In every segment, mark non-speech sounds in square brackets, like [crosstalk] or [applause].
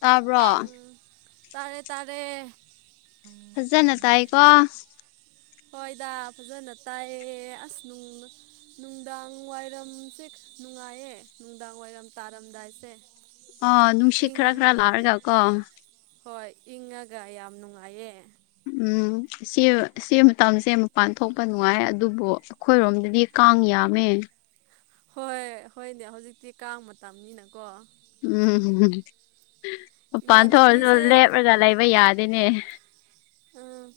ꯇꯥꯕ꯭ꯔꯣ ꯇꯔꯦ ꯇꯔꯦ ꯐꯖꯅ ꯇꯥꯏꯀꯣ ꯍꯣꯏꯗ ꯐꯖꯅ ꯇꯥꯏꯌꯦ ꯑꯁꯅꯨꯡ ꯅꯨꯡꯗꯥꯡ ꯋꯥꯏꯔꯝ ꯁꯦ ꯅꯨꯡꯉꯥꯏꯌꯦ ꯅꯨꯡꯗꯥꯡ ꯋꯥꯏꯔꯝ ꯇꯥꯔꯝꯗꯥꯏꯁꯦ ꯑ ꯅꯨꯡꯁꯤꯠ ꯏꯪ ꯈꯔ ꯈꯔ ꯂꯥꯛꯔꯒ ꯀꯣ ꯍꯣꯏ ꯏꯪꯉꯒ ꯌꯥꯝ ꯅꯨꯡꯉꯥꯏꯌꯦ ꯎꯝ ꯁꯤ ꯁꯤ ꯃꯇꯝꯁꯦ ꯃꯄꯥꯟ ꯊꯣꯛꯄ ꯅꯨꯡꯉꯥꯏ ꯑꯗꯨꯕꯨ ꯑꯩꯈꯣꯏꯔꯣꯝꯗꯗꯤ ꯀꯥꯡꯌꯥꯃꯦ ꯍꯣꯏ ꯍꯣꯏꯅꯦ ꯍꯧꯖꯤꯛꯇꯤ ꯀꯥꯡ ꯃꯇꯝꯅꯤꯅꯀꯣ ꯎꯝꯝ ꯃꯄꯥꯟ ꯊꯣꯛꯑꯁꯨ ꯏꯃꯥꯟꯅꯕꯤꯁꯦ ꯂꯦꯞꯔꯒ ꯂꯩꯕ ꯌꯥꯗꯦꯅꯦ ꯎꯝ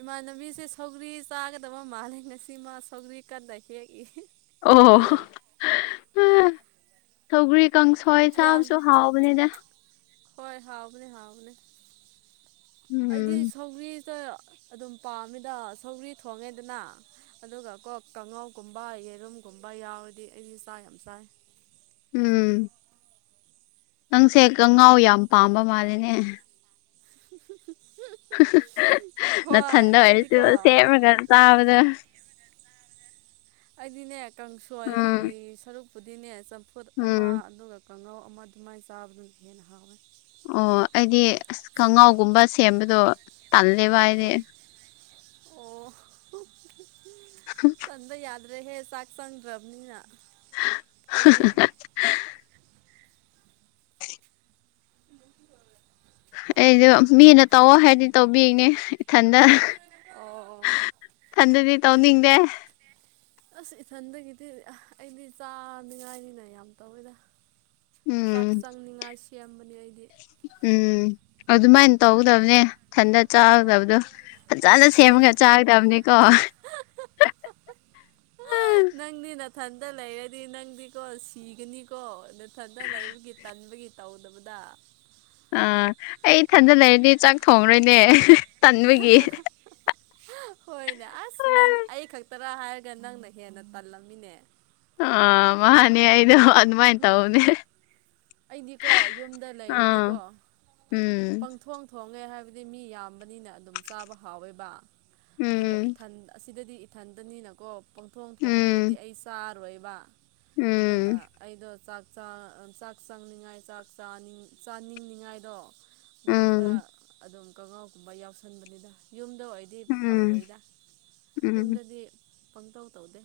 ꯏꯃꯅꯕꯤ ꯁꯧꯒ꯭ꯔꯤ ꯆꯥꯒꯗꯕ ꯃꯥꯂꯦ ꯉꯁꯤ ꯃꯥ ꯁꯧꯒ꯭ꯔꯤ ꯀꯟꯅ ꯍꯦꯛꯏ ꯑꯣ ꯊꯧꯒ꯭ꯔꯤ ꯀꯪꯁꯣꯏ ꯌꯥꯝ ꯆꯕꯁꯨ ꯍꯥꯎꯕꯅꯤꯗ ꯍꯣꯏ ꯍꯥꯎꯕꯅꯦ ꯍꯥꯎꯕꯅꯦ ꯑꯩꯗꯤ ꯎꯝ ꯁꯧꯒ꯭ꯔꯤ ꯑꯗꯨꯝ ꯄꯥꯝꯃꯦꯗ ꯁꯧꯒ꯭ꯔꯤ ꯊꯣꯡꯉꯦꯗꯅ ꯑꯗꯨꯒ ꯀꯣ ꯀꯥꯡꯉꯧꯒꯨꯝꯕ ꯌꯦꯔꯨꯝꯒꯨꯝꯕ ꯌꯥꯎꯔꯗꯤ ꯑꯩꯗꯤ ꯆꯥꯛ ꯌꯥꯝ ꯆꯥꯏ ꯎꯝ ꯅꯪꯁꯦ ꯀꯉꯥꯎ ꯌꯥꯝ ꯄꯥꯝꯕ ꯃꯥꯜꯂꯤꯅꯦ ꯍꯣꯏ ꯅꯊꯟꯗ ꯑꯩꯗꯤꯀꯣ ꯑꯣꯏꯔꯁꯨ ꯁꯦꯝꯔꯒ ꯆꯕꯗ ꯑꯩꯗꯤꯅꯦ ꯀꯪꯁꯣꯏ ꯎꯝ ꯁꯔꯨꯛꯄꯨꯗꯤꯅꯦ ꯆꯝꯐꯨꯠ ꯑꯃ ꯎꯝ ꯑꯗꯨꯒ ꯀꯥꯡꯉꯧ ꯑꯃ ꯑꯗꯨꯃꯥꯏꯅ ꯆꯥꯕꯗꯨꯅ ꯍꯦꯟꯅ ꯍꯥꯎꯋꯦ ꯑꯣ ꯑꯩꯗꯤ ꯑꯁ ꯀꯉꯥꯎꯒꯨꯝꯕ ꯁꯦꯝꯕꯗꯣ ꯇꯜꯂꯦꯕ ꯑꯩꯗꯤ ꯎꯝ ꯑꯣ ꯇꯟꯕ ꯌꯥꯗ ꯑꯗꯨꯅꯦ ꯆꯥꯛ ꯆꯪꯗ꯭ꯔꯕꯅꯤꯅ ꯑꯩꯗꯤ ꯑꯩꯗꯨ ꯃꯤꯅ ꯇꯧꯑꯣ ꯍꯥꯏꯗꯤ ꯇꯧꯕꯤꯅꯦ ꯏꯊꯟꯗ ꯑꯣ ꯊꯟꯗꯗꯤ ꯇꯧꯅꯤꯡꯗꯦ ꯑꯁ ꯏꯊꯟꯗꯒꯤꯗꯤ ꯑꯩꯗꯤ ꯆꯥꯅꯤꯡꯉꯥꯏꯅꯤꯅ ꯌꯥꯝ ꯇꯧꯋꯦꯗ ꯆꯥꯛ ꯎꯝ ꯆꯪꯅꯤꯉꯥꯏ ꯁꯦꯝꯕꯅꯤ ꯎꯝ ꯑꯗꯨꯃꯥꯏꯅ ꯇꯧꯒꯗꯕꯅꯦ ꯏꯊꯟꯇ ꯍꯣꯏ ꯆꯥꯒꯗꯕꯗꯣ ꯐꯖꯅ ꯁꯦꯝꯃꯒ ꯆꯥꯒꯗꯕꯅꯤꯀꯣ ꯅꯪꯅꯤ ꯊꯟꯗ ꯂꯩꯔꯗꯤ ꯅꯪꯗꯤꯀꯣ ꯁꯤꯒꯅꯤꯀꯣ ꯅꯊꯟꯗ ꯂꯩꯕꯒꯤ ꯇꯟꯕꯒꯤ ꯇꯧꯗꯕꯗ ꯑ ꯑꯥ ꯑꯩ ꯏꯊꯟꯗ ꯂꯩꯔꯗꯤ ꯆꯥꯛ ꯊꯣꯡꯉꯔꯣꯏꯅꯦ [inaudible] ꯍꯣꯏꯅꯦ ꯑꯁ ꯅꯪ ꯑꯩ ꯈꯛꯇꯔ ꯍꯥꯏꯔꯒ ꯅꯪꯅ ꯍꯦꯟꯅ ꯇꯜꯂꯝꯃꯤꯅꯦ ꯑ ꯃꯥꯅꯤ ꯑꯩꯗꯣ ꯑꯗꯨꯃꯥꯏꯅ ꯇꯧꯅꯦ ꯑꯩꯗꯤꯀꯣ ꯌꯨꯝꯗ ꯂꯩꯔꯗꯤꯀꯣ ꯎꯝ ꯄꯪꯊꯣꯛ ꯊꯣꯡꯉꯦ ꯍꯥꯏꯕꯗꯤ ꯃꯤ ꯌꯥꯝꯕꯅꯤꯅ ꯑꯗꯨꯝ ꯆꯥꯕ ꯍꯥꯎꯋꯦꯕ ꯑꯗꯨꯒ ꯎꯝ ꯏꯊꯟ ꯑꯁꯤꯗꯗꯤ ꯃꯊꯟꯇꯅꯤꯅꯀꯣ ꯄꯪꯊꯣꯡ ꯊꯣꯡꯕꯤꯔꯗꯤ ꯎꯝ ꯑꯩ ꯆꯥꯔꯣꯏꯕ ꯑꯗꯨꯅ ꯎꯝ ꯑꯩꯗꯣ ꯆꯥꯛ ꯆꯥꯛ ꯆꯪꯅꯤꯡꯉꯥꯏ ꯆꯥꯛ ꯆꯥꯅꯤꯡꯅꯤꯉꯥꯏꯗꯣ ꯑꯗꯨꯝ ꯈꯔ ꯎꯝ ꯑꯗꯨꯝ ꯀꯉꯥꯎꯒꯨꯝꯕ ꯌꯥꯎꯁꯟꯕꯅꯤꯗ ꯌꯨꯝꯗ ꯑꯣꯏꯗꯤ ꯎꯝ ꯇꯧꯔꯣꯏꯗ ꯎꯝ ꯌꯨꯝꯗꯗꯤ ꯄꯟꯊꯧ ꯇꯧꯗꯦ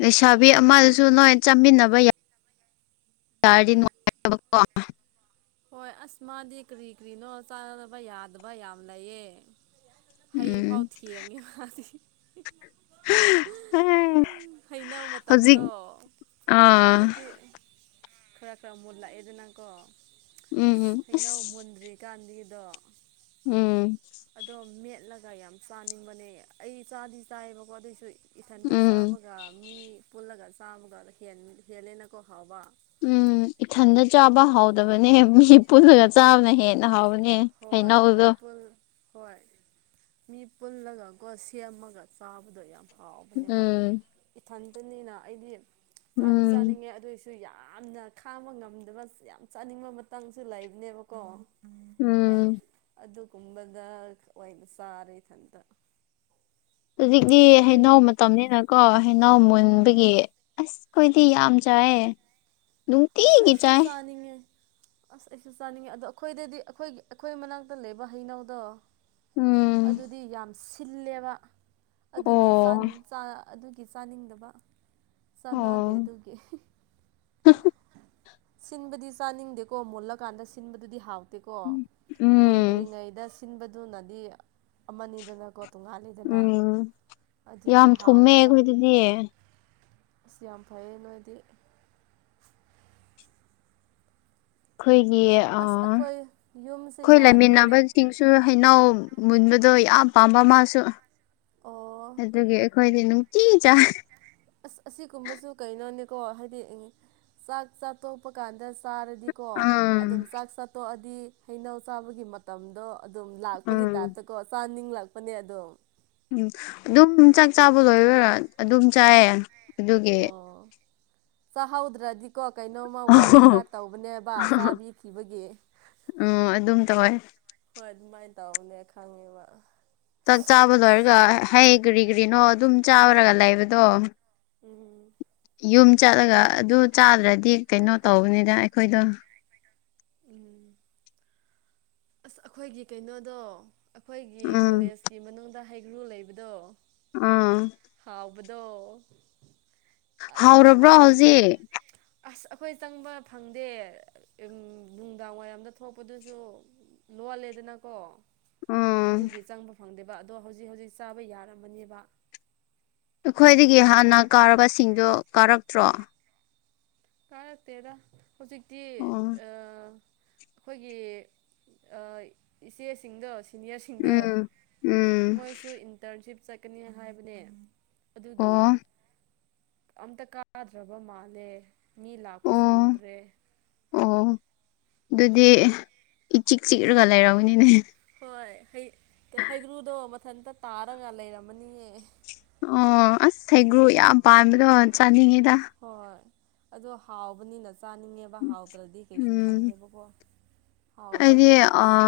ꯂꯩꯁꯥꯕꯤ ꯑꯃꯗꯁꯨ ꯅꯣꯏ ꯆꯥꯃꯤꯟꯅꯕ ꯌꯥꯏ ꯆꯥꯗꯤꯅꯨꯡꯉꯥꯏ ꯆꯕꯀ ꯍꯣꯏ ꯑꯁ ꯃꯥꯗꯤ ꯀꯔꯤ ꯀꯔꯤꯅꯣ ꯆꯥꯅꯕ ꯌꯥꯗꯕ ꯌꯥꯝ ꯂꯩꯌꯦ ꯍꯩ ꯐꯥꯎ ꯎꯝ ꯊꯈꯤ ꯌꯦꯡꯉꯦꯗꯤ ꯎ ꯍꯩꯅꯧ ꯍꯧꯖꯤꯛ ꯃꯇꯝꯗꯣ ꯑꯥ ꯍꯧꯖꯤꯛꯇꯤ ꯈꯔ ꯈꯔ ꯃꯨꯜꯂꯛꯑꯦꯗꯅꯀꯣ ꯎꯝ ꯍꯩꯅꯧ ꯑꯁ ꯃꯨꯟꯗ꯭ꯔꯤꯀꯥꯟꯗꯒꯤ ꯣ ꯎꯝ ꯑꯣ ꯃ ꯆꯠꯂꯒ ꯌꯥꯝ ꯆꯥꯅꯤꯡꯕꯅꯦ ꯑꯩ ꯆꯥꯗꯤ ꯆꯥꯏꯌꯦꯕꯀꯣ ꯑꯗꯨꯑꯣꯏꯁꯨ ꯏꯊꯟꯇ ꯎꯝ ꯆꯥꯕꯒ ꯃꯤ ꯄꯨꯜꯂꯒ ꯆꯥꯕꯒ ꯍꯦꯜꯂꯦꯅꯀꯣ ꯍꯥꯎꯕ ꯎꯝ ꯏꯊꯟꯗ ꯆꯥꯕ ꯍꯥꯎꯗꯕꯅꯦ ꯃꯤ ꯄꯨꯜꯂꯒ ꯆꯥꯕꯅ ꯍꯦꯟꯅ ꯍꯥꯎꯕꯅꯤ ꯑꯦ ꯀꯅ ꯍꯣꯏ ꯃꯤ ꯍꯗꯣ ꯄꯨꯜ ꯍꯣꯏ ꯃꯤ ꯄꯨꯜꯂꯒꯀꯣ ꯁꯦꯝꯃꯒ ꯆꯥꯕꯗꯣ ꯌꯥꯝ ꯍꯥꯎꯕꯅꯦꯕ ꯎꯝ ꯏꯊꯟꯇꯅꯤꯅ ꯑꯩꯗꯤ ꯆꯥꯗꯤ ꯎꯝ ꯆꯥꯅꯤꯡꯉꯦ ꯑꯗꯨꯏꯁꯨ ꯁꯨ ꯌꯥꯝꯅ ꯈꯥꯡꯕ ꯉꯝꯗꯕ ꯌꯥꯝ ꯆꯥꯅꯤꯡꯕ ꯃꯇꯥꯡꯁꯨ ꯂꯩꯕꯅꯦꯕꯀꯣ ꯎꯝ ꯑꯗꯨꯒꯨꯝꯕꯗ ꯑꯣꯏꯅ ꯆꯥꯔꯦ ꯏꯊꯟꯇ ꯍꯧꯖꯤꯛꯇꯤ ꯑꯩꯈꯣꯏ ꯍꯅꯥꯎ ꯃꯇꯝꯅꯤꯅꯀꯣ ꯍꯅꯥꯎ ꯍꯣꯏ ꯃꯨꯟꯕꯒꯤ ꯑꯁ ꯑꯩꯈꯣꯏꯗꯤ ꯌꯥꯝ ꯆꯥꯏꯌꯦ ꯑꯁ ꯅꯨꯡꯇꯤꯒꯤ ꯑꯩꯁꯨ ꯆꯥꯏ ꯆꯥꯅꯤꯡꯉꯦ ꯑꯁ ꯑꯩꯁꯨ ꯆꯥꯅꯤꯡꯉꯤ ꯑꯗꯣ ꯑꯩꯈꯣꯏꯗꯗꯤ ꯑꯩꯈꯣꯏꯒꯤ ꯑꯩꯈꯣꯏ ꯃꯅꯥꯛꯇ ꯂꯩꯕ ꯍꯩꯅꯧꯗꯣ ꯎꯝ ꯑꯗꯨꯗꯤ ꯌꯥꯝ ꯁꯤꯜꯂꯦꯕ ꯑꯗꯨꯒꯤ ꯑꯣ ꯑꯗꯨꯒꯤ ꯆꯥꯅꯤꯡꯗꯕ ꯆꯥꯟꯅꯗꯦ ꯑꯣ ꯑꯗꯨꯒꯤ ꯁꯤꯟꯕꯗꯤ ꯆꯥꯅꯤꯡꯗꯦꯀꯣ ꯃꯨꯜꯂꯀꯥꯟꯗ ꯁꯤꯟꯕꯗꯨꯗꯤ ꯍꯥꯎꯏ ꯀꯣ ꯎꯝ ꯃꯨꯟꯗ꯭ꯔꯤꯉꯩꯗ ꯁꯤꯟꯕꯗꯨꯅꯗꯤ ꯑꯃꯅꯤꯗꯅꯣ ꯎꯝ ꯌꯥꯝ ꯊꯨꯝꯃꯦ ꯍꯥꯎꯋꯦꯕ ꯑꯩꯈꯣꯏ ꯑꯗꯨꯗꯤ ꯑꯁ ꯌꯥꯝ ꯐꯩꯌꯦ ꯅꯣꯏꯗꯤ ꯑꯩꯈꯣꯏꯒꯤ ꯑꯁ ꯌꯨꯝꯁꯦ ꯑꯩꯈꯣꯏ ꯌꯥꯗ꯭ꯔꯦꯅꯦ ꯂꯩꯃꯤꯟꯅꯕꯁꯤꯡꯁꯨ ꯍꯩꯅꯎ ꯃꯨꯟꯕꯗꯣ ꯌꯥꯝ ꯄꯥꯝꯕ ꯃꯥꯁꯨ ꯑꯣ ꯑꯗꯨꯒꯤ ꯀꯣꯏꯗꯅꯨ ꯀ ꯏ ꯆꯥ ꯑꯁ ꯑꯁꯤꯒꯨꯝꯕꯁꯨ ꯀꯩꯅꯣꯅꯤꯀꯣ ꯍꯥꯏꯗꯤ ꯆꯥꯛ ꯆꯥ ꯇꯣꯛꯄ ꯀꯥꯟꯗ ꯆꯥꯔꯗꯤꯀꯣ ꯎꯝ ꯑꯗꯨꯝ ꯆꯥꯛ ꯆꯥꯠꯇꯣꯛꯑꯗꯤ ꯍꯩꯅꯧ ꯆꯥꯕꯒꯤ ꯃꯇꯝꯗꯣ ꯑꯗꯨꯝ ꯂꯥꯛꯄꯒꯤ ꯎꯝ ꯇꯥꯏꯞꯇꯀꯣ ꯆꯥꯅꯤꯡꯂꯛꯄꯅꯦ ꯑꯗꯨꯝ ꯎꯝ ꯑꯗꯨꯝ ꯆꯥꯛ ꯆꯥꯕ ꯂꯣꯏꯔꯔ ꯑꯗꯨꯝ ꯆꯥꯏꯌꯦ ꯑꯗꯨꯒꯤ ꯁꯍꯥꯎꯗ꯭ꯔꯙꯛ ꯀꯣ ꯀꯩꯅꯣꯝꯃ ꯋꯥꯠ ꯄꯇꯥꯠ ꯇꯧꯕꯅꯦꯕ ꯆꯥꯕꯤ ꯊꯤꯕꯒꯤ ꯎꯝ ꯑꯗꯨꯝ ꯇꯋꯥꯥꯏ ꯇꯎꯅꯦ ꯈꯉꯕ ꯆꯥꯛ ꯆꯥꯕ ꯂꯣꯏꯔꯒ ꯍꯩ ꯀ꯭ꯔꯤ ꯀ꯭ꯔꯤꯅꯣ ꯑꯗꯨꯝ ꯆꯥꯕꯔꯒ ꯂꯩꯕꯗꯣ ꯎꯝ ꯌꯨꯝ ꯆꯠꯂꯒ ꯑꯗꯨ ꯆꯥꯗ꯭ꯔꯗꯤ ꯀꯩꯅꯣ ꯇꯧꯕꯅꯤꯅ ꯑꯩꯈꯣꯏꯗꯣ ꯎꯝ ꯑꯁ ꯑꯩꯈꯣꯏꯒꯤ ꯀꯩꯅꯣꯗꯣ ꯑꯩꯈꯣꯏꯒꯤ ꯎꯝ ꯀꯣꯂꯦꯖꯀꯤ ꯃꯅꯨꯡꯗ ꯍꯩꯒ꯭ꯔꯨ ꯂꯩꯕꯗꯣ ꯑꯥ ꯍꯥꯎꯕꯨꯗꯣ ꯍꯥꯎꯔꯕ꯭ꯔꯣ ꯍꯧꯖꯤꯛ ꯑꯁ ꯑꯩꯈꯣꯏ ꯆꯪꯕ ꯐꯪꯗꯦ ꯅꯨꯡꯗꯥꯡ ꯋꯥꯏꯔꯝꯗ ꯊꯣꯛꯄꯗꯨꯁꯨ ꯂꯣꯜꯂꯦꯗꯅꯀꯣ ꯎꯝ ꯑꯗꯨꯒꯤ ꯆꯪꯕ ꯐꯪꯗꯦꯕ ꯑꯗꯣ ꯍꯧꯖꯤꯛ ꯍꯧꯖꯤꯛ ꯆꯥꯕ ꯌꯥꯔꯝꯃꯅꯦꯕ ꯑꯩꯈꯣꯏꯗꯒꯤ ꯍꯥꯟꯅ ꯀꯥꯔꯕꯁꯤꯡꯗꯨ ꯀꯥꯔꯛꯇ꯭ꯔꯣ ꯀꯥꯔꯛꯇꯦꯗ ꯍꯧꯖꯤꯛꯇꯤ ꯑꯣ ꯑ ꯑꯩꯈꯣꯏꯒꯤ ꯏꯆꯦꯁꯤꯡꯗ ꯁꯤꯅꯤꯌꯔꯁꯤꯡꯗ ꯎꯝ ꯎꯝ ꯃꯣꯏꯁꯨ ꯏꯟꯇꯔꯟꯁꯤꯞ ꯆꯠꯀꯅꯤ ꯍꯥꯏꯕꯅꯦ ꯑꯗꯨꯒꯤ ꯑꯣ ꯑꯝꯇ ꯀꯥꯗ꯭ꯔꯕ ꯃꯥꯜꯂꯦ ꯃꯤ ꯂꯥꯛꯄꯁꯨ ꯑꯣ ꯎꯗ꯭ꯔꯦ ꯑꯣ ꯑꯗꯨꯗꯤ ꯏꯆꯤꯛ ꯆꯤꯛꯂꯒ ꯂꯩꯔꯎꯅꯤꯅꯦ ꯍꯣꯏ ꯍꯩꯒ꯭ꯔꯨꯗꯣ ꯃꯊꯟꯇ ꯇꯥꯔꯒ ꯂꯩꯔꯝꯃꯅꯤꯌꯦ ꯑꯣ ꯑꯁ ꯍꯩꯒ꯭ꯔꯨ ꯌꯥꯝ ꯄꯥꯟꯕꯥꯗꯣ ꯆꯥꯅꯤꯡꯉꯤꯗ ꯍꯣꯏ ꯑꯗꯣ ꯍꯥꯎꯕꯅꯤꯅ ꯆꯥꯅꯤꯡꯉꯦꯕ ꯍꯥꯎꯇ꯭ꯔꯗꯤ ꯀꯩꯁꯨ ꯎꯝ ꯈꯟꯗꯦꯕꯀꯣ ꯑꯩꯗꯤ ꯍꯥꯎꯕꯒꯤ ꯑ ꯑꯁ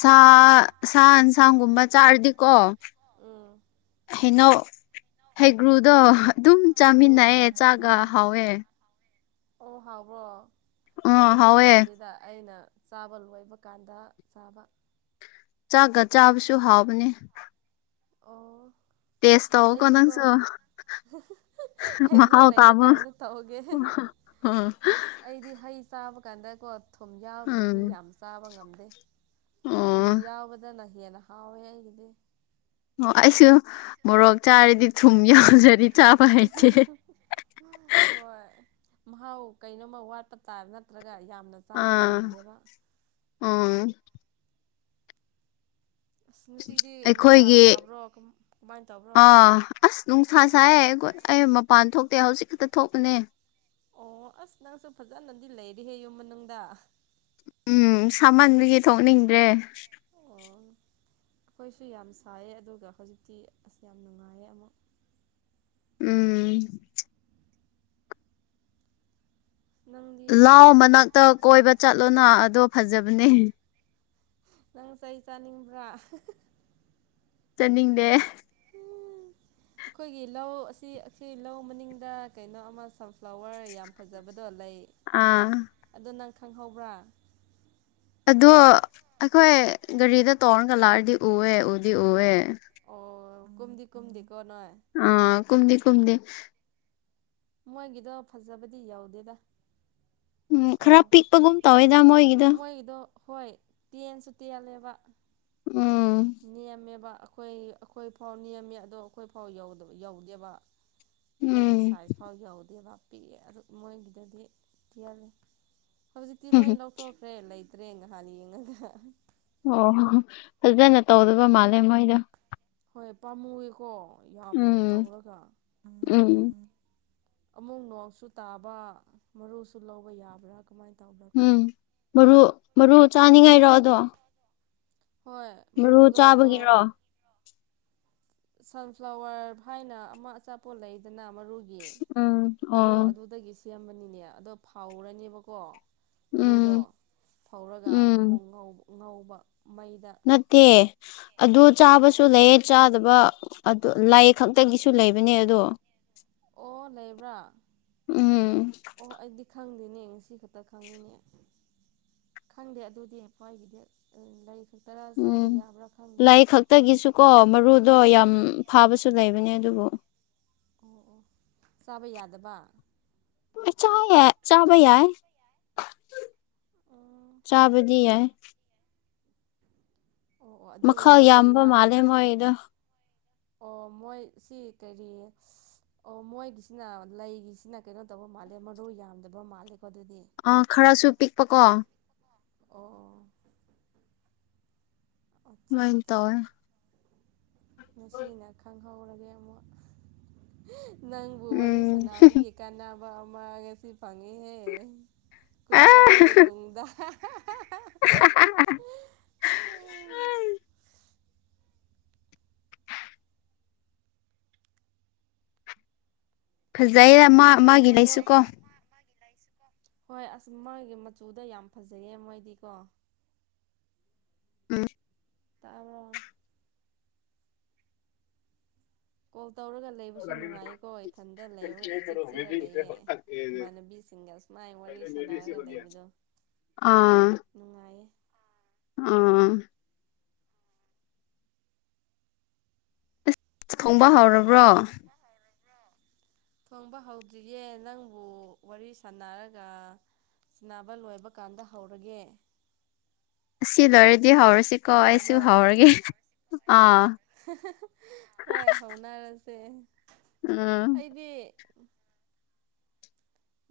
ꯁꯥ ꯁꯥꯟꯁꯥꯡꯒꯨꯝꯕ ꯆꯥꯔꯗꯤꯀꯣ ꯎꯝ ꯍꯩꯅꯧ ꯍꯩꯒ꯭ꯔꯨꯗꯣ ꯑꯗꯨꯝ ꯎꯝ ꯆꯥꯃꯤꯟꯅꯑꯦ ꯆꯥꯒ ꯍꯥꯎꯋꯦ ꯑꯣ ꯍꯥꯎꯕ꯭ꯔꯣ ꯑ ꯑꯗꯨꯗꯤ ꯍꯥꯎꯋꯦ ꯇꯧꯗꯦꯗ ꯑꯩꯅ ꯆꯥꯕ ꯂꯣꯏꯕ ꯀꯥꯟꯗ ꯆꯥꯕ ꯆꯥꯒ ꯆꯥꯕꯁꯨ ꯍꯥꯥꯎꯕꯅꯦ ꯑꯣ ꯇꯦꯁ ꯇ ꯑ ꯑꯩꯗꯤꯀꯣ ꯀꯅꯥꯪꯁꯨ ꯍꯩꯒ꯭ꯔꯨ ꯂꯩꯔꯀꯥꯟꯗ ꯇꯧꯒꯦ ꯎꯝ ꯑꯩꯗꯤ ꯍꯩ ꯆꯥꯕ ꯀꯥꯟꯗꯀꯣ ꯊꯨꯝ ꯌꯥꯎꯗ꯭ꯔꯗꯤ ꯎꯝ ꯌꯥꯝ ꯆꯥꯕ ꯉꯝꯗꯦ ꯊꯨꯝ ꯑꯣ ꯌꯥꯎꯕꯗꯅ ꯍꯦꯟꯅ ꯍꯥꯎꯋꯦ ꯑꯩꯒꯤꯗꯤ ꯑꯣ ꯑꯩꯁꯨ ꯃꯣꯔꯣꯛ ꯆꯥꯔꯗꯤ ꯊꯨꯝ ꯌꯥꯎꯖꯔꯤ ꯍꯣꯏ ꯃꯍꯥꯎ ꯀꯩꯅꯣꯝꯃ ꯋꯥꯠꯄ ꯇꯥꯕ ꯅꯠꯇ꯭ꯔꯒ ꯌꯥꯝꯅ ꯆꯥꯕ ꯑꯥ ꯉꯝꯗꯦꯕ ꯎꯝ ꯑꯁ ꯉꯁꯤꯗꯤ ꯅꯨꯡꯁꯥ ꯑꯩꯈꯣꯏꯒꯤ ꯁꯥꯕ꯭ꯔꯣ ꯀꯝ ꯀꯃꯥꯏꯅ ꯇꯧꯕ꯭ꯔꯣ ꯑꯥ ꯑꯁ ꯅꯨꯡꯁꯥ ꯁꯥꯏ ꯑꯩ ꯃꯄꯥꯟ ꯊꯣꯛꯇꯦ ꯍꯧꯖꯤꯛ ꯈꯛꯇ ꯊꯣꯛꯄꯅꯦ ꯑꯣ ꯑꯁ ꯅꯪꯁꯨ ꯐꯖꯅꯗꯤ ꯂꯩꯔꯤꯍꯦ ꯌꯨꯝ ꯃꯅꯨꯡꯗ ꯎꯝ ꯁꯃꯟꯗꯨꯒꯤ ꯊꯣꯛꯅꯤꯡꯗ꯭ꯔꯦ ꯇ ꯑꯩꯈꯣꯏꯁꯨ ꯌꯥꯝ ꯁꯥꯏꯌꯦ ꯑꯗꯨꯒ ꯍꯧꯖꯤꯛꯇꯤ ꯑꯁ ꯌꯥꯝ ꯅꯨꯡꯉꯥꯏꯌꯦ ꯑꯃꯨꯛ ꯎꯝ ꯅꯪꯗꯤ ꯂꯥꯎ ꯃꯅꯥꯛꯇ ꯀꯣꯏꯕ ꯆꯠꯂꯣꯅ ꯑꯗꯣ ꯐꯖꯕꯅꯦ ꯅꯪ ꯆꯩ ꯆꯥꯅꯤꯡꯕ꯭ꯔꯥ ꯆꯅꯤꯡꯗꯦ ꯍꯨꯡ ꯑꯩꯈꯣꯏꯒꯤ ꯂꯧ ꯑꯁꯤ ꯑꯩꯈꯣꯏ ꯂꯧ ꯃꯅꯤꯡꯗ ꯀꯩꯅꯣ ꯑꯃ ꯁꯟꯐ꯭ꯂꯥꯋꯔ ꯌꯥꯝ ꯐꯖꯕꯗꯣ ꯂꯩ ꯑꯥ ꯑꯗꯣ ꯅꯪ ꯈꯪꯍꯧꯕ꯭ꯔꯥ ꯑꯗꯣ ꯑꯩꯈꯣꯏ ꯒꯥꯔꯤꯗ ꯇꯣꯡꯔꯒ ꯂꯥꯛꯑꯔꯗꯤ ꯎꯑꯦ ꯎꯗꯤ ꯎꯑꯦ ꯑꯣ ꯨꯝꯨꯝꯗꯤ ꯀꯨꯝꯗꯤ ꯅꯣꯏ ꯑꯥ ꯀꯨꯝꯨꯝꯗꯤ ꯀꯨꯝꯗ ꯃꯣꯏꯒꯤꯗꯣ ꯐꯖꯕꯗꯤ ꯌꯥꯎꯗꯦꯗ ꯎꯝ ꯀꯣ ꯈꯔ ꯄꯤꯛꯄꯒꯨꯝ ꯇꯧꯋꯦꯗ ꯃꯣꯏꯒꯤꯗꯣ ꯍꯣꯏ ꯇꯦꯟꯁꯨ ꯇꯦꯜꯂꯦꯕ ꯎꯝ ꯅꯦꯝꯃꯦꯕ ꯑꯩꯈꯣꯏ ꯑꯩꯈꯣꯏ ꯐꯥꯎ ꯅꯦꯝꯃꯦ ꯑꯗꯣ ꯑꯩꯈꯣꯏ ꯐꯥꯎ ꯌꯧꯗꯦꯕ ꯑꯩꯈꯣꯏꯒꯤ ꯎꯝ ꯁꯥꯏꯖ ꯐꯥꯎ ꯌꯥꯎꯗꯦꯕ ꯄꯤꯛꯑꯦ ꯑꯗꯨ ꯃꯣꯏꯒꯤꯗꯗꯤ ꯊꯤꯍꯜꯂꯦ ꯍꯧꯖꯤꯛꯇꯤ ꯂꯣꯏ ꯎꯝ ꯂꯧꯊꯣꯛꯈ꯭ꯔꯦ ꯂꯩ ꯆꯠꯇ꯭ꯔꯦꯉ ꯍ ꯌꯦꯉ ꯑꯣ ꯍꯣ ꯐꯖꯅ ꯇꯧꯗꯕ ꯃꯥꯜꯂꯦ ꯃꯣꯏꯗ ꯍꯣꯏ ꯄꯥꯝꯃꯨꯋꯦꯀꯣ ꯌꯥꯝ ꯎꯝ ꯇꯧꯔꯒ ꯎꯝ ꯎꯝ ꯑꯃꯨꯛ ꯣꯡꯁꯨ ꯇꯥꯕ ꯃꯔꯨꯁꯨ ꯂꯧꯕ ꯌꯥꯕ꯭ꯔꯥ ꯀꯃꯥꯏꯅ ꯇ ꯎꯝ ꯃꯔꯨ ꯃꯔꯨ ꯆꯥꯅꯤꯉꯥꯏꯔꯣ ꯑꯗꯣ ꯍꯣꯏ ꯃꯔꯨ ꯃꯔꯨꯗꯣ ꯑꯗꯣ ꯆꯥꯕꯒꯤꯔꯣ ꯁꯟꯐ꯭ꯂꯥꯋꯔ ꯍꯥꯏꯅ ꯑꯃ ꯑꯆꯥꯄꯣ ꯂꯩꯗꯅ ꯃꯔꯨ ꯎꯝ ꯑꯗꯣ ꯑꯣ ꯑꯗꯨꯗꯒꯤ ꯁꯦꯝꯕꯅꯤꯅꯦ ꯑꯗꯣ ꯐꯥꯎꯔꯅꯦꯕꯀꯣ ꯃꯔꯨꯗꯣ ꯎꯝ ꯐꯧꯔꯒ ꯎꯝ ꯑꯃꯨꯛ ꯉꯧꯕ ꯃꯩꯗ ꯅꯠꯇꯦ ꯑꯗꯨ ꯆꯥꯕꯁꯨ ꯂꯩꯌꯦ ꯆꯥꯗꯕ ꯑ ꯂꯥꯏ ꯈꯛꯇꯒꯤꯁꯨ ꯂꯩꯕꯅꯦ ꯑꯗꯣ ꯑꯣ ꯂꯩꯕ꯭ꯔꯥ ꯎꯝ ꯑꯣ ꯑꯩꯗꯤ ꯈꯪꯗꯦꯅꯦ ꯉꯁꯤ ꯈꯛꯇ ꯈꯪꯉꯤꯅꯦ ꯈꯪꯗꯦ ꯑꯗꯨꯗꯤ꯭ꯋꯥꯏꯒꯤꯗꯤ ꯂꯩ ꯈꯛꯇꯔ ꯆꯥꯕ ꯎꯝ ꯌꯥꯕ꯭ꯔꯥ ꯈꯪꯗꯦ ꯂꯥꯏ ꯈꯛꯇꯒꯤꯁꯨꯀꯣ ꯃꯔꯨꯗꯣ ꯌꯥꯝ ꯎꯝ ꯐꯥꯕꯁꯨ ꯂꯩꯕꯅꯦ ꯑꯗꯨꯕꯨ ꯑꯣ ꯑꯣ ꯆꯥꯕ ꯌꯥꯗꯕ ꯆꯥ ꯆꯥꯕ ꯌꯥꯏ ꯑꯣ ꯆꯥꯕꯗꯤ ꯌꯥꯏ ꯑꯣ ꯑꯗꯨꯒ ꯃꯈꯥ ꯌꯥꯝꯕ ꯌꯥꯝ ꯃꯥꯜꯂꯦ ꯃꯣꯏꯗꯣ ꯑꯣ ꯃꯣꯏ ꯁꯤ ꯀꯔꯤ ꯑꯣ ꯃꯣꯏꯒꯤꯁꯤꯅ ꯂꯩꯒꯤꯁꯤꯅ ꯀꯩꯅꯣ ꯇꯧꯕ ꯃꯥꯜꯂꯦ ꯃꯔꯨ ꯌꯥꯝꯗꯕ ꯃꯥꯜꯂꯦ ꯑ ꯈꯔꯁꯨ ꯄꯤꯛꯄꯀꯣ ꯑꯣ ꯃꯥꯏ ꯇꯧꯔ ꯃꯁꯤꯅ ꯈꯪꯍꯧꯔꯒꯦ ꯑꯃꯨꯛ ꯅꯪꯕꯨ ꯋꯥꯔꯤ ꯎꯝ ꯁꯥꯟꯅꯕꯒꯤ ꯀꯥꯟꯅꯕ ꯑꯃ ꯉꯁꯤ ꯐꯪꯉꯦꯍꯦ ꯀꯨꯏꯔꯕꯒꯤ ꯇꯨꯡꯗ ꯎꯝ ꯐꯖꯩꯌꯦ ꯃꯥ ꯅꯣꯡ ꯃꯥꯒꯤ ꯂꯩꯁꯨ ꯐꯥꯗꯣꯛ ꯀꯣ ꯍꯣꯏ ꯑꯁ ꯃꯥꯒꯤ ꯃꯆꯨꯗ ꯌꯥꯝ ꯐꯖꯩꯌꯦ ꯃꯣꯏꯗꯤꯀꯣ ꯎꯝ ꯑ ꯇꯥꯔꯣ ꯀꯣꯜ ꯇꯧꯔꯒ ꯂꯩꯕꯁꯨ ꯅꯨꯡꯉꯥꯏꯌꯦꯀꯣ ꯏꯊꯟꯇ ꯂꯩꯔꯒ ꯏꯆꯤꯛ ꯆꯤꯛꯑ ꯂꯩꯌꯦ ꯏꯃꯥꯟꯅꯕꯤꯁꯤꯡꯒ ꯁꯨꯃꯥꯏ ꯋꯥꯔꯤ ꯁꯥꯟꯅꯔꯒ ꯂꯩꯕꯗꯣ ꯑꯥ ꯅꯨꯡꯉꯥꯏꯌꯦ ꯑꯥ ꯑꯁ ꯈꯣꯡꯕ ꯍꯧꯥꯎꯔꯕ꯭ꯔꯣ ꯊꯣꯡꯕ ꯍꯧꯗ꯭ꯔꯤꯌꯦꯦ ꯅꯪꯕꯨ ꯋꯥꯔꯤ ꯁꯥꯟꯅꯔꯒ ꯁꯤꯕ ꯂꯣꯏꯕ ꯀꯥꯟꯗ ꯍꯧꯔꯒꯦ ꯑ ꯁꯤ ꯂꯣꯔꯗꯤ ꯍꯔ ꯇꯥꯕ꯭ꯔꯣ ꯑꯥ ꯍꯣꯏ ꯍꯧꯅꯔꯁꯤ ꯁꯦ ꯎꯝ ꯑꯩꯗꯤ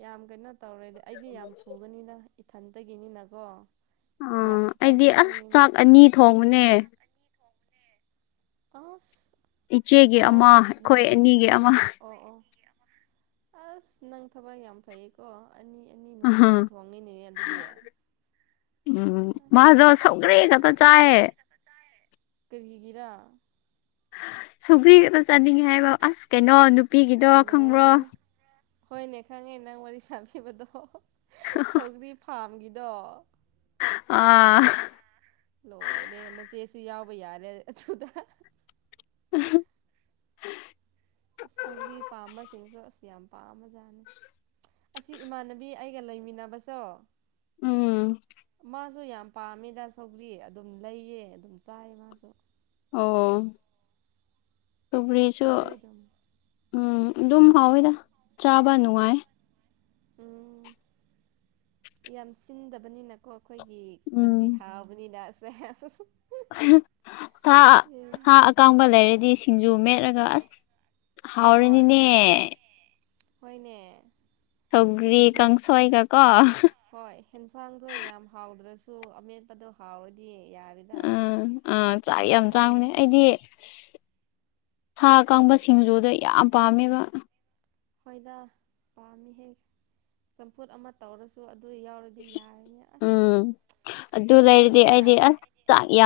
ꯌꯥꯝ ꯀꯩꯅꯣ ꯇꯧꯔꯦꯗꯤ ꯑꯩꯗꯤ ꯌꯥꯝ ꯊꯨꯕꯅꯤꯅ ꯏꯊꯟꯇꯒꯤꯅꯤꯅꯀꯣ ꯌꯥꯝ ꯑꯥ ꯈꯤꯇꯪ ꯑꯩꯗꯤ ꯑꯁ ꯈꯤꯇꯪꯅꯤꯅ ꯆꯥꯛ ꯑꯅꯤ ꯊꯣꯡꯕꯅꯦ ꯑꯥꯁ ꯏꯆꯦꯒꯤ ꯑꯃ ꯑꯩꯈꯣꯏ ꯑꯅꯤꯒꯤ ꯑꯃ ꯑꯣ ꯑꯣ ꯑꯁ ꯅꯪ ꯊꯕꯛ ꯌꯥꯝ ꯐꯩꯌꯦꯀꯣ ꯑꯅꯤ ꯑꯅꯤ ꯅꯨꯡꯇꯤꯒꯤ ꯊꯣꯡꯉꯤꯅꯦ ꯑꯗꯨꯗꯤ ꯑꯝꯎꯝ ꯑꯁ ꯃꯥꯗ ꯁꯒꯔꯤ ꯗ ꯆꯥꯏꯍꯦ ꯀꯔꯤꯍꯤꯒꯔꯥ ꯁꯧꯒ꯭ꯔꯤ ꯒꯗ ꯆꯥꯅꯤꯡꯉꯤ ꯍꯥꯏꯕ ꯑꯁ ꯀꯩꯅꯣ ꯅꯨꯄꯤꯒꯤꯗꯣ ꯈꯪꯕ꯭ꯔꯣ ꯂꯣꯏꯔꯦ ꯍꯣꯏꯅꯦ ꯈꯪꯉꯦ ꯅꯪ ꯋꯥꯔꯤ ꯁꯥꯕꯤꯕꯗꯣ ꯁꯧꯒ꯭ꯔꯤ ꯐꯥꯔꯝꯒꯤꯗꯣ ꯑꯥ ꯂꯣꯏꯅꯦ ꯅꯆꯦꯁꯨ ꯌꯥꯎꯕ ꯌꯥꯔꯦ ꯑꯗꯨꯗ ꯑꯝꯍꯝ ꯁꯧꯒꯔꯤ ꯄꯥꯝꯕꯁꯤꯡꯁꯨ ꯑꯁ ꯌꯥꯝ ꯄꯥꯝꯃꯖꯥꯅꯤ ꯑꯁꯤ ꯏꯃꯥꯟꯅꯕꯤ ꯑꯩꯒ ꯂꯩꯃꯤꯟꯅꯕꯁꯣ ꯎꯝ ꯃꯥ ꯁꯨ ꯌꯥꯝ ꯄꯥꯝꯃꯤꯗ ꯁꯧꯒ꯭ꯔꯤ ꯑꯗꯨꯝ ꯂꯩꯌꯦ ꯑꯗꯨꯝ ꯆꯥꯏ ꯃꯥꯁꯨ ꯑꯣ ꯁꯧꯒꯔꯤꯁꯨ ꯍꯥꯎꯋꯦ ꯑꯗꯨꯝ ꯎꯝ ꯑꯗꯨꯝ ꯍꯥꯎꯋꯤꯗ ꯆꯥꯕ ꯅꯨꯡꯉꯥꯏ ꯎꯝ ꯌꯥꯝ ꯁꯤꯟꯗꯕꯅꯤꯅꯀꯣ ꯑꯩꯈꯣꯏꯒꯤ ꯈꯨꯠꯇꯤ ꯎꯝ ꯍꯥꯎꯕꯅꯤꯅꯁꯦ ꯑ ꯁꯥ ꯁꯥ ꯑꯀꯥꯡꯕ ꯂꯩꯔꯗꯤ ꯁꯤꯡꯖꯨ ꯃꯦꯠꯂꯒ ꯑꯁ ꯍꯣꯏ ꯍꯥꯎꯔꯅꯤꯅꯦ ꯑꯁ ꯍꯣꯏꯅꯦ ꯁꯧꯒ꯭ꯔꯤ ꯀꯥꯡꯁꯣꯏꯒ ꯀꯣ ꯍꯣꯏ ꯑꯦꯟꯁꯥꯡꯗꯣ ꯌꯥꯝ ꯍꯥꯎꯗ꯭ꯔꯁꯨ ꯁ ꯑꯃꯦꯠꯄꯗꯣ ꯍꯥꯎꯔꯗꯤ ꯌꯥꯔꯦꯗ ꯑꯥ ꯑꯥ ꯆꯥꯛ ꯌꯥꯝ ꯆꯥꯎꯅꯦ ꯑꯩꯗꯤ ꯊꯥ ꯀꯪꯕ ꯁꯤꯡꯖꯨꯗ ꯌꯥꯝ ꯄꯥꯝꯃꯦꯕ ꯍꯣꯏꯗ ꯄꯥꯝꯃꯤꯍꯦꯛ ꯆꯝꯐꯨꯠ ꯑꯃ ꯇꯧꯔꯁꯨ ꯑꯗꯨ ꯌꯥꯎꯔꯗꯤ ꯌꯥꯔꯅꯤ ꯑꯁ ꯎꯝ ꯑꯗꯨ ꯇꯤꯟ ꯂꯩꯔꯗꯤ ꯌꯣꯠꯂꯦꯗ ꯑꯩꯗꯤ ꯑꯁ ꯆꯥꯛ ꯌꯥꯝ